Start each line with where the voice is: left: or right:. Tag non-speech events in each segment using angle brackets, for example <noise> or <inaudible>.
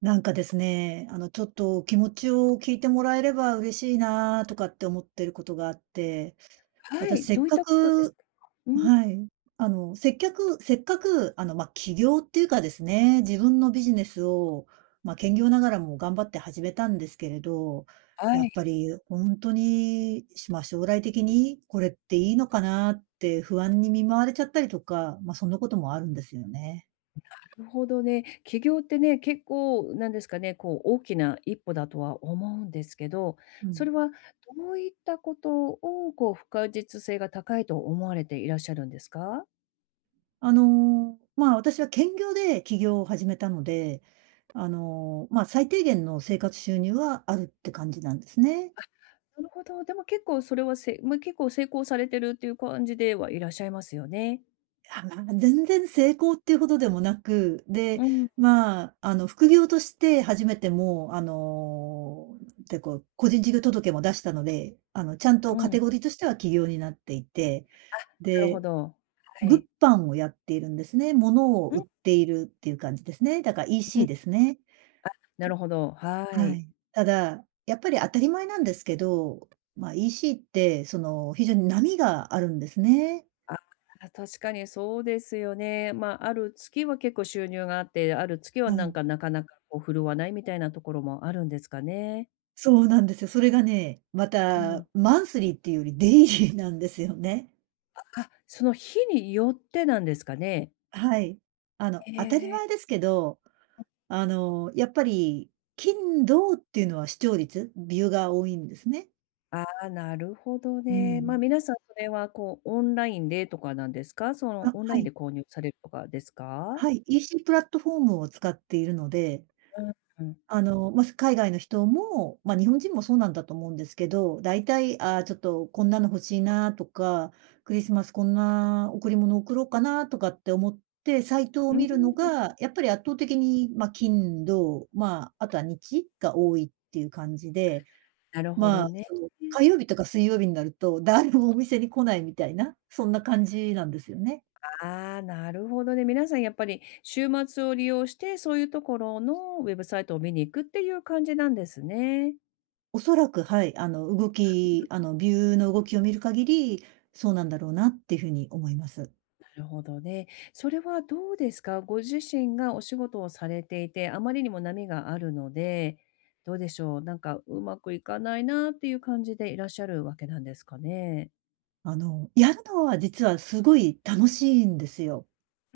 right: なんかですね、ちょっと気持ちを聞いてもらえれば嬉しいなとかって思ってることがあって、
left: は
right: 私
left: い、
right: せ
left: ど
right: っ
left: ういっ
right: か
left: たことです
right: く
left: か？うん、
right: はい。せっかく、まあ、起業っていうかですね、自分のビジネスを、まあ、兼業ながらも頑張って始めたんですけれど、
left: は
right: やっぱ
left: い、
right: り本当に、まあ、将来的にこれっていいのかなって不安に見舞われちゃったりとか、まあ、そんなこともあるんですよね。
left: なるほどね。起業ってね、結構なんですかね、こう大きな一歩だとは思うんですけど、
right: う
left: それ
right: ん。
left: はどういったことをこう不確実性が高いと思われていらっしゃるんですか？
right: まあ、私は兼業で起業を始めたので、まあ、最低限の生活収入はあるって感じなんですね。
left: なるほど、でも結構それはまあ、結構成功されてるっていう感じではいらっしゃいますよね。
right: あ、まあ、全然成功っていうほどでもなく、で、
left: うん、
right: まあ、副業として初めてもう、で、こう、個人事業届も出したので、ちゃん
left: う
right: とカ
left: ん。
right: テゴリーとしては起業になっていて、
left: あ、なるほ
right: で、
left: ど。は
right: 物
left: い。
right: 販をやっているんですね。物を
left: う
right: 売
left: ん、
right: っているっていう感じですね。だから
left: うん。
right: EC
left: あ、
right: ですね。
left: なるほど、は
right: は
left: い。
right: い。ただ、やっぱり当たり前なんですけど、まあ、EC ってその、非常に波があるんですね。
left: あ、確かにそうですよね。まあ、ある月は結構収入があって、ある月は
right: は
left: なん
right: い。
left: かなかなかこう振るわないみたいなところもあるんですかね。
right: そうなんですよ。それがね、ま
left: う
right: た
left: ん。
right: マンスリーっていうよりデイリーなんですよね。
left: あ、その日によってなんですかね。
right: はい。当たり
left: え
right: 前
left: え。
right: ですけど、やっぱり金土っていうのは視聴率、ビューが多いんですね。
left: ああ、なるほど
right: う
left: ね。まあ、
right: ん。
left: 皆さんそれはこうオンラインでとかなんですか？その
right: あ、
left: オンラ
right: は
left: インで
right: い。
left: 購入されるとかですか？
right: はい、EC プラットフォームを使っているので
left: うん、うん。
right: まあ、海外の人も、まあ、日本人もそうなんだと思うんですけど、大体、ああ、ちょっとこんなの欲しいなとか、クリスマスこんな贈り物贈ろうかなとかって思って、サイトを
left: うん、
right: 見るのが、やっぱり圧倒的に、まあ、金、土、まあ、あとは日が多いっていう感じで、
left: なるほ
right: ま
left: ど
right: あ、
left: ね。
right: その、火曜日とか水曜日になると、誰もお店に来ないみたいな、そんな感じなんですよね。
left: ああ、なるほどね。皆さんやっぱり週末を利用して、そういうところのウェブサイトを見に行くっていう感じなんですね。
right: おそらく、はい、あの、動きあの、ビューの動きを見る限り、そうなんだろうなっていうふうに思います。
left: なるほどね。それはどうですか？ご自身がお仕事をされていて、あまりにも波があるので、どうでしょう、なんかうまくいかないなっていう感じでいらっしゃるわけなんですかね？
right: やるのは実はすごい楽しいんですよ。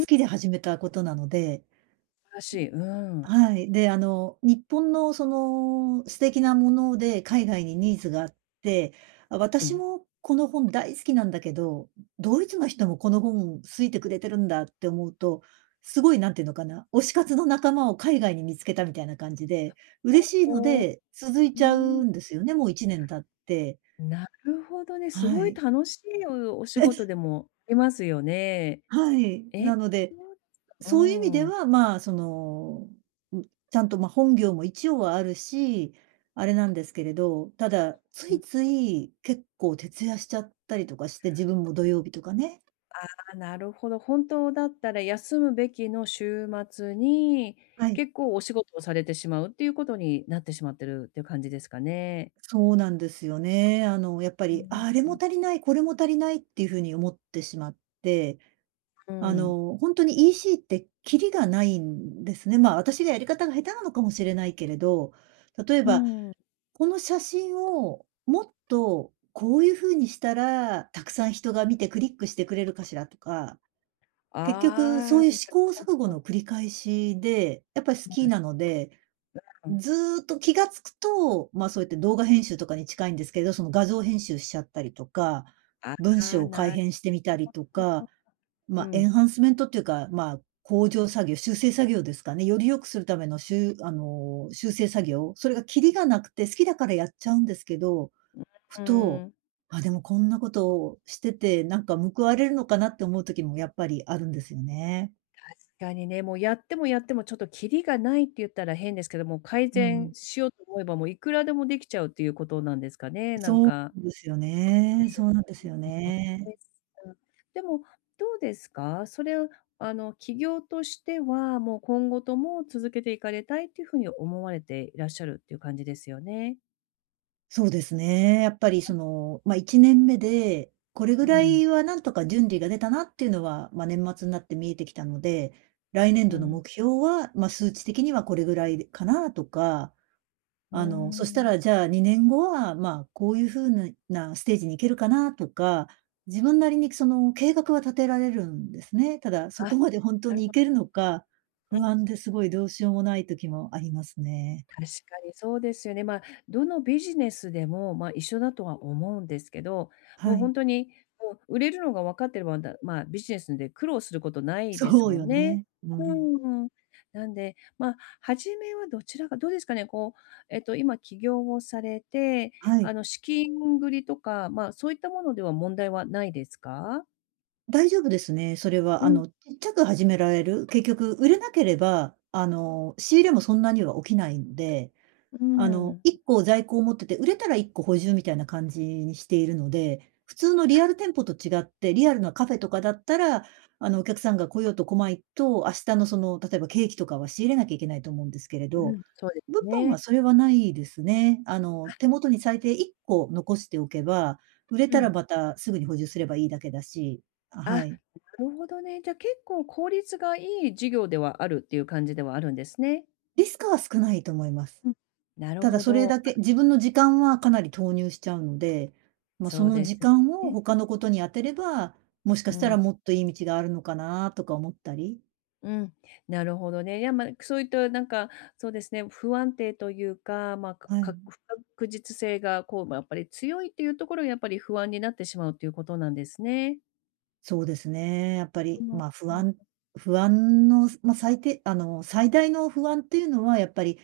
right: 好きで始めたことなので。
left: 素晴らしい。うん。
right: はい。で、日本のその素敵なもので海外にニーズがあって、あ、
left: う
right: 私
left: ん。
right: もこの本大好きなんだけど、ドイツの人もこの本好いてくれてるんだって思うと、すごいなんていうのかな、推し活の仲間を海外に見つけたみたいな感じで、嬉しいの
left: おー、
right: で続い
left: う
right: ちゃ
left: ん。
right: うんですよね、もう1年経って。
left: なるほどね。す
right: は
left: ごい
right: い。
left: 楽しいお仕事でもありますよね。
right: はい。
left: え、
right: なの
left: そ
right: で
left: うですか。う
right: そういう意味で
left: ん。あ、
right: は、まあ、その、ちゃんと、まあ、本業も一応はあるし、あれなんですけれど、ただ、つ
left: うん、
right: いつい結構徹夜しちゃったりとかして、自分も土曜日とかね。
left: あ、なるほど。本当だったら休むべきの週末に、
right: はい。
left: 結構お仕事をされてしまうっていうことになってしまってるっていう感じですかね。
right: そうなんですよね。やっぱ
left: う
right: り、
left: ん。
right: あ、あれも足りない、これも足りないっていう風に思ってしまって、
left: うん。
right: 本当に EC ってキリがないんですね。まあ、私がやり方が下手なのかもしれないけれど、例え
left: う
right: ば
left: ん。
right: この写真をもっとこういう風にしたら、たくさん人が見てクリックしてくれるかしらとか、結局そ
left: あ
right: ういう試
left: あ、
right: 行錯誤の繰り返しで、やっぱり好きなので、
left: な
right: ずっと気が付くと、まあ、そうやって動画編集とかに近いんですけど、その画像編集しちゃったりとか、
left: あ
right: 文
left: あ、
right: 章を改
left: なる
right: 変してみたりと
left: ほ
right: か
left: ど。う
right: まあ、エ
left: ん。
right: ンハンスメントっていうか、まあ、向上作業、修正作業ですかね。より良くするためのしゅあの、修正作業、それがキリがなくて好きだからやっちゃうんですけど、
left: う
right: ふと、
left: ん。
right: あ、でもこんなことをしてて、なんか報われるのかなって思う時もやっぱりあるんですよね。
left: 確かにね、もうやってもやってもちょっとキリがないって言ったら変ですけども、改
right: う
left: 善
right: ん。
left: しようと思えば、もういくらでもできちゃうっていうことなんですかね、なん
right: そう
left: か。
right: ですよね。そうなんですよ
left: そう
right: ね。
left: です。うん。でも、どうですか？それを、あの、起業としては、もう今後とも続けていかれたいっていうふうに思われていらっしゃるっていう感じですよね？
right: そうですね。やっぱりその、まあ、1年目で、これ
left: う
right: ぐら
left: ん、
right: いはなんとか準備が出たなっていうのは、まあ、年末になって見えてきたので、来年
left: う
right: 度の
left: ん。
right: 目標は、まあ、数値的にはこれぐらいかなとか、
left: うー
right: そした
left: ん。
right: らじゃあ2年後は、まあ、こういう風なステージに行けるかなとか、自分なりにその計画は立てられるんですね。ただ、
left: あ、
right: そこまで本当
left: なる
right: に
left: ほ
right: 行ける
left: ど、
right: のか、不安ですごいどうしようもない時もありますね。
left: 確かにそうですよね。まあ、どのビジネスでも、まあ、一緒だとは思うんですけど、も
right: は
left: う
right: い。
left: 本当に、もう売れるのが分かってれば、だ、まあ、ビジネスで苦労することないです
right: そう
left: もん
right: よ
left: ね。
right: ね。う
left: う
right: ん。
left: ん。なんで、まあ、初めはどちらか、どうですかね、こう、今、起業をされて、
right: は
left: あ
right: い。
left: の、資金繰りとか、まあ、そういったものでは問題はないですか。
right: 大丈夫ですね、それは。
left: うん。
right: ちっちゃく始められる。結局売れなければ、仕入れもそんなには起きないんで。
left: うん。
right: 1個在庫を持ってて、売れたら1個補充みたいな感じにしているので、普通のリアル店舗と違って、リアルなカフェとかだったら、お客さんが来ようと来まいと、明日のその、例えばケーキとかは仕入れなきゃいけないと思うんですけれ
left: う
right: ど、
left: ん、そうです
right: 物販
left: ね。
right: はそれはないですね。手元に最低1個残しておけば、売れ
left: う
right: たら
left: ん。
right: またすぐに補充すればいいだけだし、あ、
left: あ、な
right: はい。
left: るほどね。じゃ、あ、結構効率がいい授業ではあるっていう感じではあるんですね。
right: リスクは少ないと思います。
left: うん。なる
right: ただ
left: ほ
right: それ
left: ど。
right: だけ、自分の時間はかなり投入しちゃうので、ま、そ
left: そう
right: の
left: です
right: 時間を
left: ね。
right: 他のことに当てれば、もしか
left: う
right: した
left: ん、
right: らもっといい道があるのかなとか思ったり、
left: うん。なるほどね。いや、まあ、そういったなんか、そうですね、不安定というか、まあ、か
right: は
left: か
right: い。
left: 不確実性がこう、ま、やっぱり強いっていうところがやっぱり不安になってしまうということなんですね。
right: そうですね、やっぱ
left: う
right: り、
left: ん。う
right: ま、不安
left: ん、
right: 不安の、ま、最大の不安っていうのはやっぱり、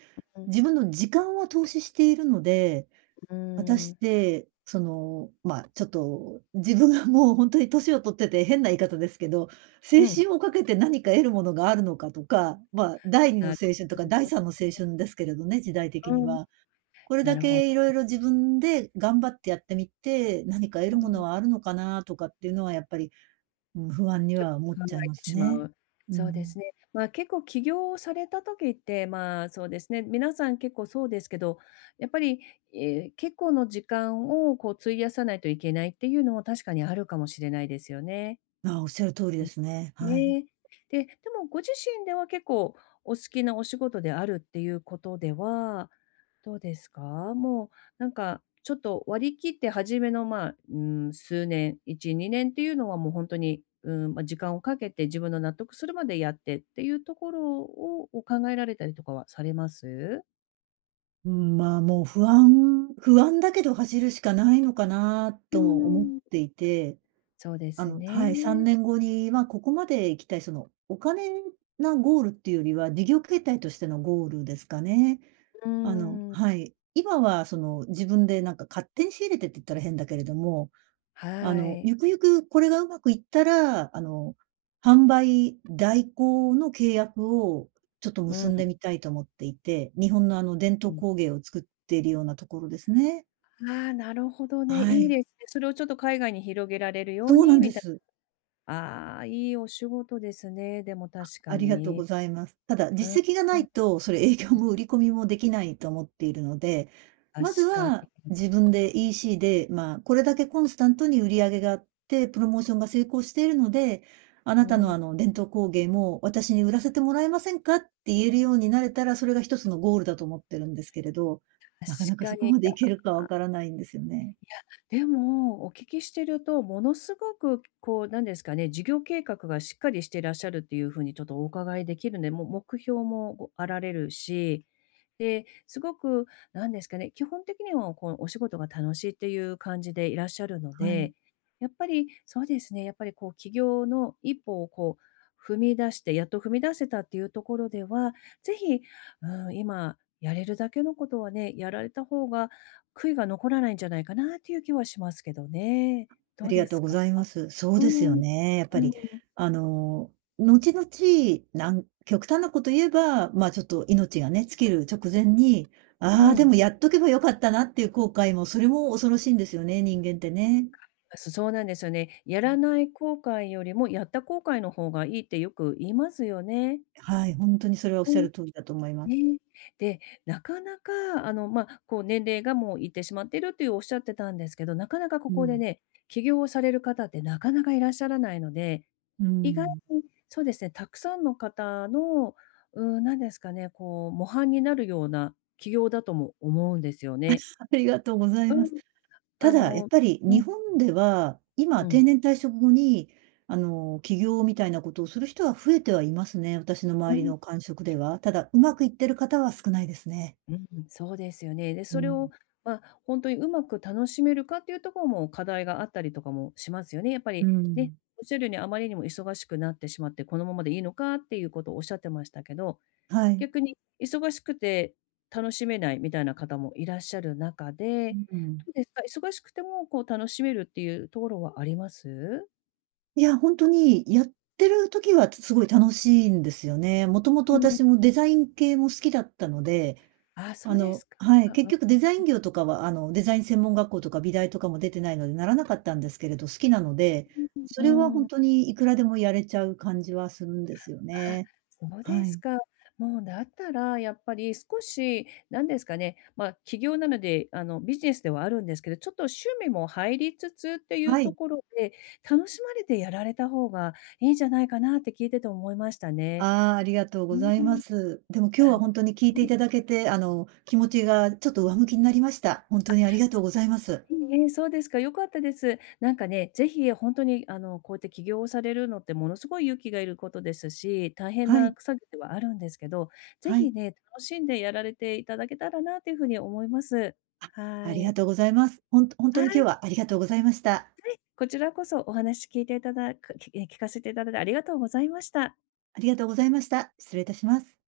right: 自
left: う
right: 分の時間を投資しているので
left: ん、う
right: 私っ
left: ん。
right: て、その、まあ、ちょっと、自分が <laughs> もう本当に年を取ってて変な言い方ですけど、
left: う
right: 青
left: ん。
right: 春をかけて何か得るものがあるのかとか、まあ、第二の
left: なる
right: 青春とか
left: ほ
right: 第三
left: ど。
right: の青春ですけれどね、時代的
left: う
right: に
left: ん。
right: は。これ
left: な
right: だ
left: るほど。
right: けいろいろ自分で頑張ってやってみて、何か得るものはあるのかなとかっていうのはやっぱり、うん、不安には思っ
left: 考
right: ちゃい
left: え
right: ま
left: て
right: す
left: しま
right: ね。
left: う。
right: う
left: そうです
right: ん。
left: ね。まあ、結構起業をされた時って、まあ、そうですね、皆さん結構そうですけど、やっぱり、結構の時間をこう費やさないといけないっていうのも確かにあるかもしれないですよね。
right: あ、おっしゃる通りですね。はい。
left: ね。で、でもご自身では結構お好きなお仕事であるっていうことでは、どうですか？もう、なんかちょっと割り切って初めの、まあ、うん、数年、1、2年っていうのはもう本当に、うん、まあ、時間をかけて自分の納得するまでやってっていうところを、お考えられたりとかはされます？
right: うん、まあ、もう不安不安だけど走るしかないのかな
left: うー
right: とも思っ
left: ん。
right: ていて、
left: そうです
right: はい、3
left: ね。
right: 年後に、ま、ここまで行きたい、その、お金なゴールっていうよりは、事業形態としてのゴールですかね。
left: うん。
right: はい。今はその、自分でなんか勝手に仕入れてって言ったら変だけれども、
left: はい。
right: ゆくゆくこれがうまくいったら、販売代行の契約をちょっと
left: う
right: 結
left: ん。
right: んでみたいと思っていて、日本のあの伝
left: う
right: 統
left: ん。
right: 工芸を作っているようなところですね。
left: ああ、なるほどね、
right: は
left: いい
right: い。
left: ですね。それをちょっと海外に広げられるよう
right: そうな
left: に
right: んで
left: みたい
right: す。
left: な。ああ、いいお仕事ですね、でも確か
right: ありがとう
left: に。
right: ございます。ただ、
left: うん、
right: 実績がないと、それ営業も売り込みもできないと思っているので、
left: 確
right: まず
left: かに。
right: は自分で EC で、まあ、これだけコンスタントに売り上げがあって、プロモーションが成功しているので、あ
left: う
right: なた
left: ーん、
right: のあの伝統工芸も私に売らせてもらえませんかって言えるようになれたら、それが一つのゴールだと思ってるんですけれど、なかな
left: 確
right: か
left: か
right: そこ
left: に。い
right: まで
left: や、
right: いけるかわからないんですよね。
left: でも、お聞きしてると、ものすごくこう、なんですかね、事業計画がしっかりしていらっしゃるっていう風にちょっとお伺いできるんで、もう目標もごあられるし、で、すごくなんですかね、基本的にはこうお仕事が楽しいっていう感じでいらっしゃるの
right: はい。
left: で、やっぱりそうですね、やっぱりこう起業の一歩をこう踏み出して、やっと踏み出せたっていうところでは、ぜひ、うん、今やれるだけのことはね、やられた方が悔いが残らないんじゃないかなっていう気はしますけどね。ど
right: あ
left: う
right: り
left: で
right: がと
left: す
right: うご
left: か？
right: ざいます。そう
left: う
right: ですよ
left: ん、
right: ね。やっ
left: う
right: ぱ
left: ん、
right: り、後々、極端なこと言えば、まあ、ちょっと命がね、尽きる直前に、
left: う
right: ああ、で
left: ん。
right: もやっとけばよかったなっていう後悔も、それも恐ろしいんですよね、人間ってね。
left: そうなんですよね。やらない後悔よりも、やった後悔の方がいいってよく言いますよね。
right: はい、ほんとにそれはおっ
left: う
right: しゃ
left: ん、
right: る通りだと思います。
left: ね。で、なかなかあの、まあ、こう年齢がもういってしまっているっていうおっしゃってたんですけど、なかなかこ
right: う
left: こで
right: ん。
left: ね、起業をされる方ってなかなかいらっしゃらないので、
right: う
left: 意外
right: ん。
left: に、そうですね、たくさんの方の、うーん、なんですかね、こう、模範になるような起業だとも思うんですよね。
right: <laughs> ありがとうござい
left: う
right: ます。
left: ん、
right: た
left: あ
right: だ、やっ
left: の、
right: ぱり
left: う
right: 日
left: ん、
right: 本では、
left: う
right: 今、定
left: ん、
right: 年退職後に、起業みたいなことをする人は増えてはいますね、私の
left: う
right: 周り
left: ん、
right: の感触では。ただ、うまくいってる方は少ないですね。
left: うん、そうですよね。で、
right: う
left: それ
right: ん。
left: を、まあ、ほんとにうまく楽しめるかっていうところも課題があったりとかもしますよね。やっぱ
right: う
left: りね、
right: ん。
left: おっしゃるようにあまりにも忙しくなってしまって、このままでいいのかっていうことをおっしゃってましたけど、
right: はい。
left: 逆に忙しくて楽しめないみたいな方もいらっしゃる中で、
right: うん。
left: どうですか？忙しくてもこう楽しめるっていうところはあります？
right: いや、ほんとにやってる時は、すごい楽しいんですよね。もともと
left: うん。
right: 私もデザイン系も好きだったので
left: あ、そうですか。
right: はい、結
left: う
right: 局デザイン業とかは、デザイン専門学校とか美大とかも出てないのでならなかったんですけれど、好きなので、
left: ん。
right: それはほ
left: う
right: ん
left: ん。
right: とにいくらでもやれちゃう感じはするんですよ
left: あ、
right: ね。
left: そうで
right: は
left: す
right: い。
left: か。もうだったらやっぱり少しなんですかね、まあ、起業なので、あの、ビジネスではあるんですけど、ちょっと趣味も入りつつっていう
right: は
left: と
right: い。
left: ころで、楽しまれてやられた方がいいんじゃないかなって聞いてて思いましたね。
right: ああ、ありがとうご
left: うん。
right: ざいます。でも今日
left: あ
right: は
left: の、
right: ほんとに聞いていただけて、気持ちがちょっと上向きになりました。ほんとにありがとうございます。
left: ええ、そうですか、良かったです。なんかね、ぜひ本当にあの、こうやって起業をされるのってものすごい勇気がいることですし、大変
right: は
left: な
right: い、
left: 作業ではあるんですけど、ぜ
right: は
left: ひ
right: い、
left: ね、楽しんでやられていただけたらなというふうに思います。は
right: ありが
left: い。
right: とうございます。ほんとほん
left: は
right: とに今日
left: い、
right: はありがとうございました。
left: こちらこそお話聞いていただく聞かせていただいてありがとうございました。
right: ありがとうございました。失礼いたします。